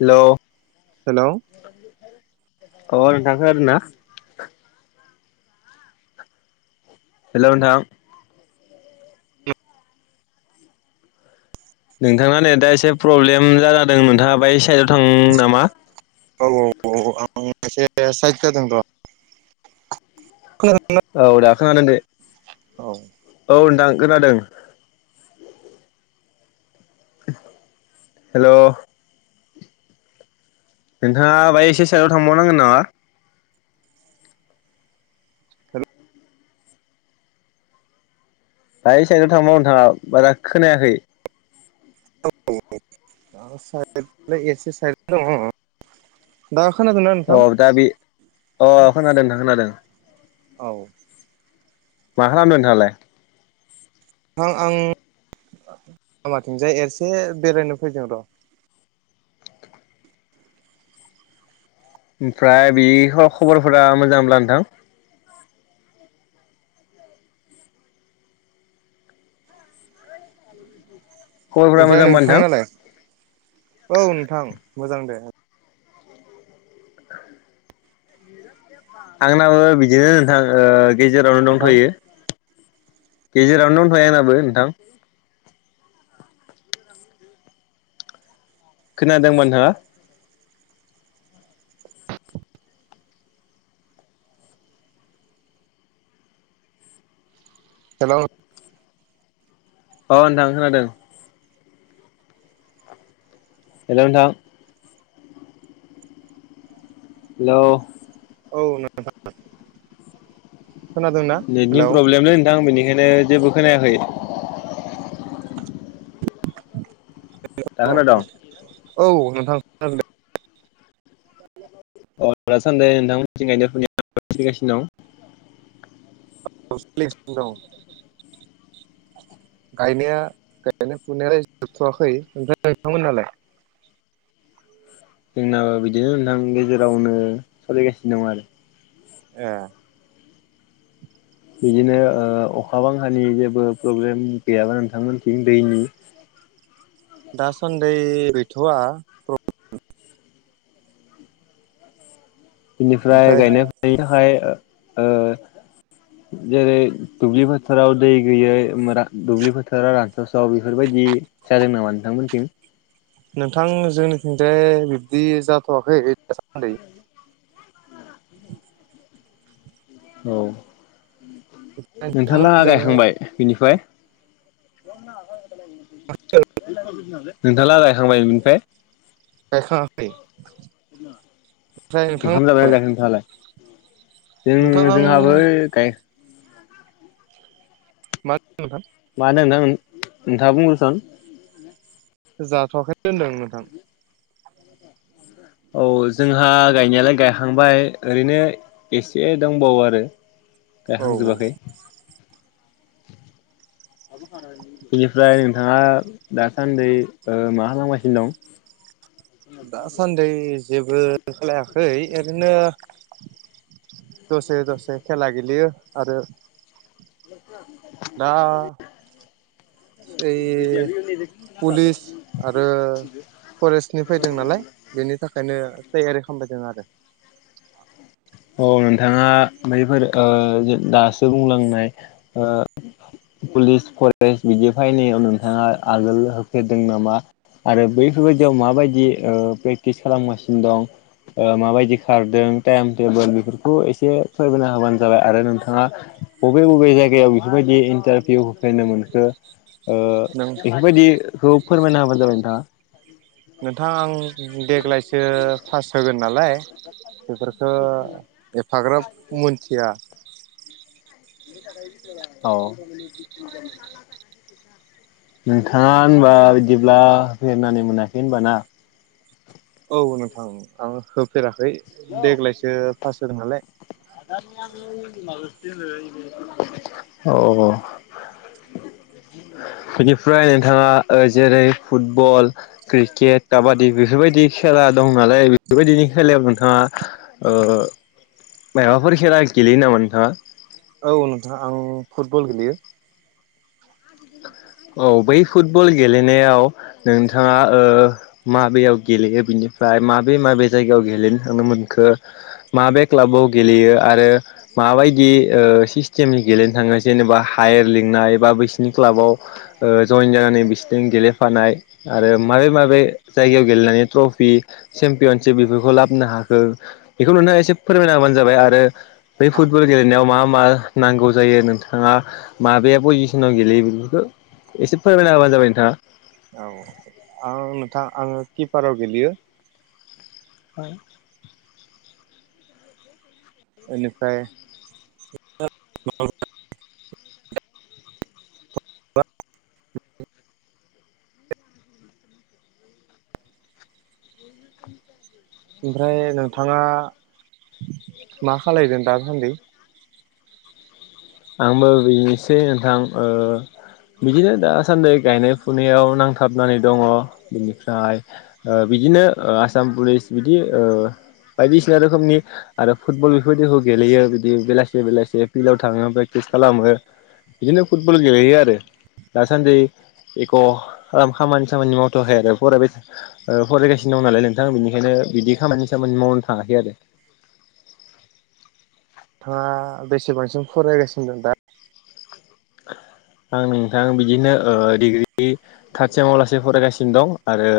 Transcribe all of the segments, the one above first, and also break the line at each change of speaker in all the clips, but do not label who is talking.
हेल'।
Hello.
ओ नोंथां खोनादोंना? हेल' नोंथां। नोंथाङा नेदा एसे प्रब्लेम जानादों नोंथाङा बै साइडआव थां नामा?
औ-औ-औ आं एसे साइद जादों र' [inaudible]
औ दा खोनदों दे
औ
औ नोंथां खोनादों। हेल'। नोंथाङा बाहाय एसे साइडआव थांबावनांगोन नामा? बाहाय साइडआव थांबाव नोंथाङा बारा खोनायाखै।
औ आं साइद एसे साइड दङ दा खोनादों ना
अ दा बे अ खोनादों नोंथां खोनादों।
औ।
मा खालामदों नोंथाङालाय?
नोंथां आं लामाथिंजाय एरसे बेरायनो फैदों र'।
ओमफ्राय बे खबरफोरा मोजांब्ला नोंथां? खबरफोरा
ओमफ्राय
मोजांबा
नोंथां नालाय औ नोंथां मोजां दे।
आंनाबो बिदिनो नोंथां ओ गेजेरावनो
नोंथां
दंथ'यो। गेजेरावनो दंथ'यो आंनाबो नोंथां। खोनादोंबा नोंथाङा?
हेल'
अ नोंथां खोनादों। हेल' नोंथां। हेल'
औ नोंथां। खोनादों ना
नेटनि प्रब्लेमलै नोंथां बेनिखायनो जेबो खोनायाखै दा खोनादों
औ नोंथां [unintelligible]
अ दासान्दे नोंथां [unintelligible] सोलिगासिनो दं
[unintelligible] दं गायनाया गायनाय फुनाया जोबथ'वाखै ओमफ्राय नोंथांमोन नालाय
जोंनाबो बिदिनो नोंथां गेजेरावनो सोलिगासिनो दं आरो
ए
बिदिनो अखा बांखानि जेबो प्रब्लेम गैयाबा नोंथांमोनथिं दैनि
दासान्दै गैथ'आ
बिनिफ्राय
ओमफ्राय
गायनाय फुनायनि थाखाय जेरै दुब्लि फोथाराव दै गैयै मोरा दुब्लि फोथारा रानसावसाव बेफोरबायदि जादों नामा नोंथांमोनथिं?
नोंथां जोंनिथिंजाय बिब्दि जाथ'वाखै दासान्दै।
औ नोंथांलाहा
नोंथांमोननिजाय
गायखांबाय बिनिफ्राय? नोंथालाला गायखांबाय बिनिफाय?
गायखांआखै।
ओंखाम जाबाय ना जायाखै नोंथाङालाय?
नोंथां
जों
आं
जोंहाबो गाय
मा होनदों नोंथां?
मा होनो नोंथां नोंथाङा बुंग्रोसन।
जाथ'वाखैनो होनदों नोंथां।
औ जोंहा गायनायालाय गायखांबाय ओरैनो एसे दंबावो आरो
औ
गायखांजोबाखै। बिनिफ्राय नोंथाङा दासान्दै ओ मा खालामगासिनो दं?
दासान्दि जेबो खालायाखै ओरैनो दसे दसे खेला गेलेयो आरो
[unintelligible]
दा ओरै पुलिस आरो फरेस्टनि फैदों नालाय बेनि थाखायनो थयारि खालामबायदों आरो।
औ नोंथाङा बैफोर ओ दासो बुंलांनाय ओ पुलिस फरेस्ट बिदि फैनायाव नोंथाङा आगोल होफेरदों नामा? आरो बैफोरबायदियाव माबायदि ओ प्रेक्टिस खालामगासिनो दं? माबायदि खारदों टाइम टेबोल बेफोरखौ एसे फोरमायना होबानो जाबाय आरो नोंथाङा बबे बबे जायगायाव बेफोरबायदि इन्टारभिउ होफेरनो मोनखो ओ
नों
बेफोरबायदिखौ फोरमायना होबानो जाबाय नोंथाङा।
नोंथां आं देग्लायसो पास होगोन नालाय बेफोर ओ एफाग्राब मिनथिया।
अह नोंथाङा होनबा बिदिब्ला होफेेरनानै मोनाखै होनबाना?
औ नोंथां आं होफेराखै देग्लायसो फास्ट होदों नालाय।
अह
[inaudible]
बेनिफ्राय नोंथाङा ओ जेरै फुटबल क्रिकेट काबादि बेफोरबायदि खेला दं नालाय बेफोरबायदिनि खेलायाव नोंथाङा ओ मायबाफोर खेला गेलेयो नामा नोंथाङा?
औ नोंथां आं फुटबल गेलेयो।
औ बै फुटबल गेलेनायाव नोंथाङा ओ माबेयाव गेलेयो बिनिफ्राय माबे माबे जायगायाव गेलेनो थांनो मोनखो माबे क्लाबाव गेलेयो आरो माबायदि ओ सिस्टेमनि गेलेनो थाङो जेनेबा हायार लिंनाय एबा बैसोरनि क्लाबाव ओ जइन जानानै बिसोरदों गेलेफानाय आरो माबे माबे जायगायाव गेलेनानै ट्रफि चेम्पियनशिप बेफोरखौ लाबोनो हाखो बेखौ नोंथाङा एसे फोरमायना होबानो जाबाय आरो बे फुटबल गेलेनायाव मा मा नांगौ जायो नोंथाङा माबे पजिसनाव गेलेयो बेफोरखौ एसे फोरमायना होबानो जाबाय नोंथाङा।
औ आ आं नोंथां आङो किपाराव गेलेयो।
[inaudible]
बेनिफ्राय [unintelligible] ओमफ्राय नोंथाङा मा खालायगोन दासान्दै?
आंबो बेनोसै नोंथां ओ बिदिनो दासान्दै गायनाय फुनायाव नांथाबनानै दङ बेनिफ्राय ओ बिदिनो ओ आसाम पुलिस बिदि ओ बायदिसिना रोखोमनि आरो फुटबल बेफोरबायदिखौ गेलेयो बिदि बेलासे बेलासे फिल्डाव थाङो ओमफ्राय टिस खालामो बिदिनो फुटबल गेलेयो आरो। दासान्दै एक' ओम खामानि सामानि मावथ'वाखै आरो फरायबाय ओ फरायगासिनो दं नालाय नोंथा बिनिखायनो बिदि खामानि सामानि मावनो थाङाखै आरो।
नोंथाङा बेसेबांसिम फरायगासिनो दं दा?
आं नोंथां बिदिनो ओ डिग्रि थार्द सेमाव लासेै फरायगासिनो दं आरो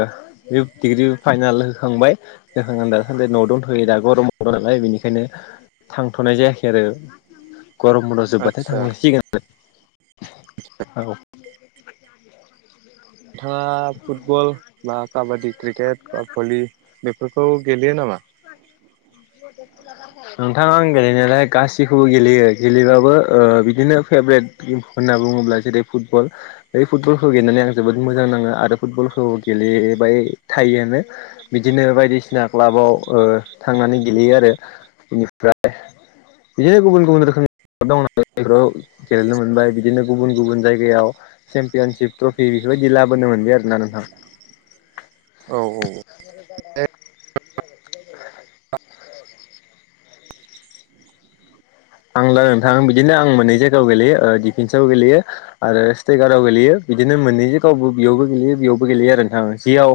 बेयाव डिग्रिबो फाइनाल होखांबाय जाखांना दासान्दै न'आव दंथ'यो दा गरम बन्द नालाय बेनिखायनो थांथ'नाय जायाखै आरो गरम बन्द जोब्बाथाय
आदसा
थांलायसिगोन औ
नोंथाङा फुटबल बा काबादि क्रिकेट बा भलि बेफोरखौ गेलेयो नामा?
[inaudible] नोंथा आं गेलेनायालाय गासिखौबो गेलेयो गेलेबाबो ओ बिदिनो फेभ्रेट किम होनना बुंङोब्ला जेरै फुटबल बे फुटबलखौ गेलेनानै आङो जोबोद मोजां नाङो आरो फुटबलखौ गेलेबाय थायोआनो। बिदिनो बायदिसिना क्लाबाव ओ थांनानै गेलेयो आरो बेनिफ्राय बिदिनो गुबुन गुबुन रोखोमनि [unintelligible] बेफोराव गेलेनो मोनबाय बिदिनो गुबुन गुबुन जायगायाव चेम्पियनशिप ट्रफि बेफोरबायदि लाबोनो मोनबाय आरोना नोंथां।
औ औ
[inaudible] आंलाय नोंथां बिदिनो आं मोननै जायगायाव गेलेयो ओ डिफेन्स आव गेलेयो आरो स्टेकाराव गेलेयो बिदिनो मोननै जागायावबो बेयावबो गेलेयो बेयावबो गेलेयो आरो नोंथां जेयाव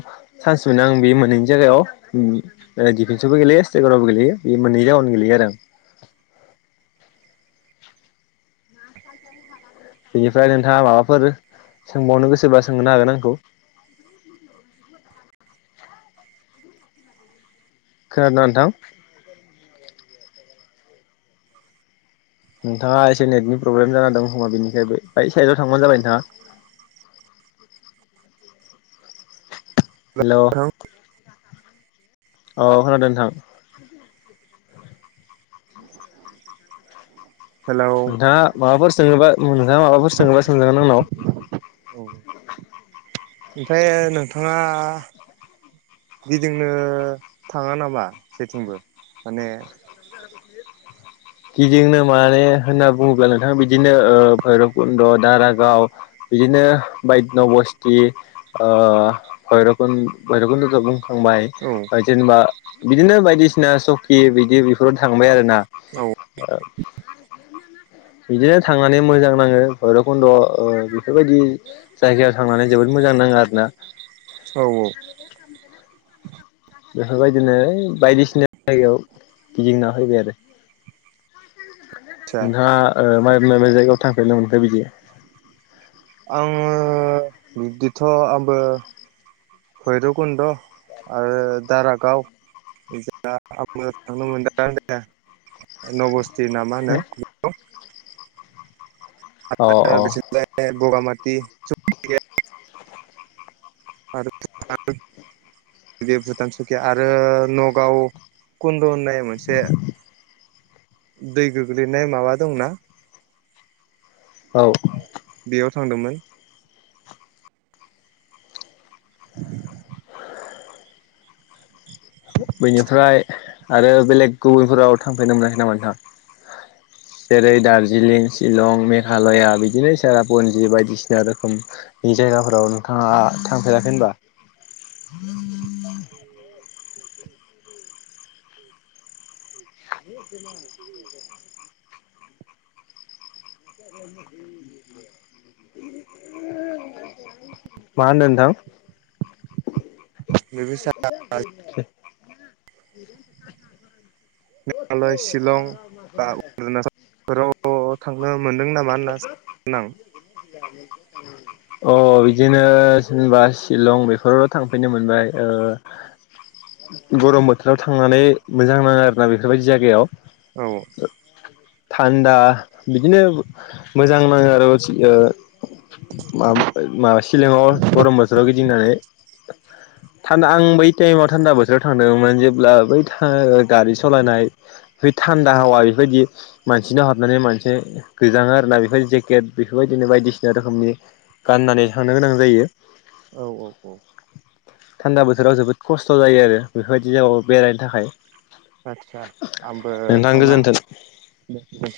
चान्स मोनो आं बे मोननैनि जायगायाव ओ दिफेसआवबोे गेलेयो स्टेकारावबो गेलेयो बे मोननै जायगायावनो गेलेयो आरो आं। बेनिफ्राय नोंथाङा माबाफोर सोंबावनो गोसोब्ला सोंनो हागोन आंखौ। खोनादों ना नोंथां? नोंथाङा एसे नेटनि प्रब्लेम जानानै दं खोमा बेनिखाय बे बाय साइडआव थांबानो जाबाय नोंथाङा। हेलौ औ खोनादों नोंथां।
हेलौ
नोंथाङा माबाफोर सोङोबा नोंथाङा माबाफोर सोङोबा सोंजागोन आंनाव।
ओमफ्राय नोंथाङा गिदिंनो थाङा नामा जेथिंबो माने
[unintelligible] गिदिंनो माने होनना बुङोब्ला नोंथाङा बिदिनो ओ भैरब कुन्द' दारागाव बिदिनो बायद्य' नबस्थि ओ भैरब भैरबकुन्द जों बुं थांबाय
औ
ओ जेनेबा बिदिनो बायदिसिना सकि बिदि बेफोराव थांबाय आरो ना।
औ
[unintelligible] बिदिनो थांनानै मोजां नाङो भैरबकुन्द ओ बेफोरबायदि जायगायाव थांनानै जोबोद मोजां नाङो आरो ना।
औ औ
बेफोरबायदिनो यै बायदिसिना जायगायाव गिदिंना फैबाय आरो।
आदसा
नोंथाङा ओ माबे माबे जायगायाव थांफेरनो मोनखो बिदि?
आङो बिब्दिथ' आंबो भैरबकुन्द आरो दारागाव
अ
[unintelligible]
अ
[unintelligible] [unintelligible] कुन्द' होननाय मोनसे दै गोग्लैनाय माबा दंना
औ
बेयाव थांदोंमोन। [inaudible]
बैनिफ्राय आरो बेलेग गुबुनफोराव थांफेरनो मोनाखै नोंथां?
[inaudible]
जेरै दार्जिलिं शिलं मेघालया बिदिनो सेरापुन्जि बायदिसिना रोखोम नि जायगाफोराव नोंथाङा थांफेराखै होनबा? [unintelligible]
[unintelligible]
[unintelligible] [unintelligible] मा होनदों नोंथां?
बे
[unintelligible]
मेघालय शिलं बा अरुनाचलफोराव अ थांनो मोनदों नामा होनना [unintelligible]
[unintelligible] अ बिदिनो जेनबा शिलं बेफोरावल' थांफेरनो मोनबाय ओ
[inaudible]
गरम बोथोराव थांनानै मोजां नाङो आरोना बेफोरबायदि जायगायाव।
औ
थान्दा बिदिनो मोजां नाङो आरो [unintelligible] माम ओ मा शिलंआव गरम बोथोराव गिदिंनानै।
[inaudible]
थान्दा आं बै टाइमाव थान्दा बोथोराव थांदोंमोन जेब्ला बै था ओ गारि सलायनाय बे थान्दा हावा बेबायदि मानसिनाव हाबनानै मोनसे गोजाङो आरोना बेफोर बायदि जेकेट बेफोरबायदिनो बायदिसिना रोखोमनि गाननानै थांनो गोनां जायो।
औ औ औ
थान्दा बोथोराव जोबोद खस्थ' जायो आरो बेफोरबायदि जागायाव बेरायनो थाखाय।
आदसा आंबो
नोंथां
थांला
गोजोन्थों
दे दे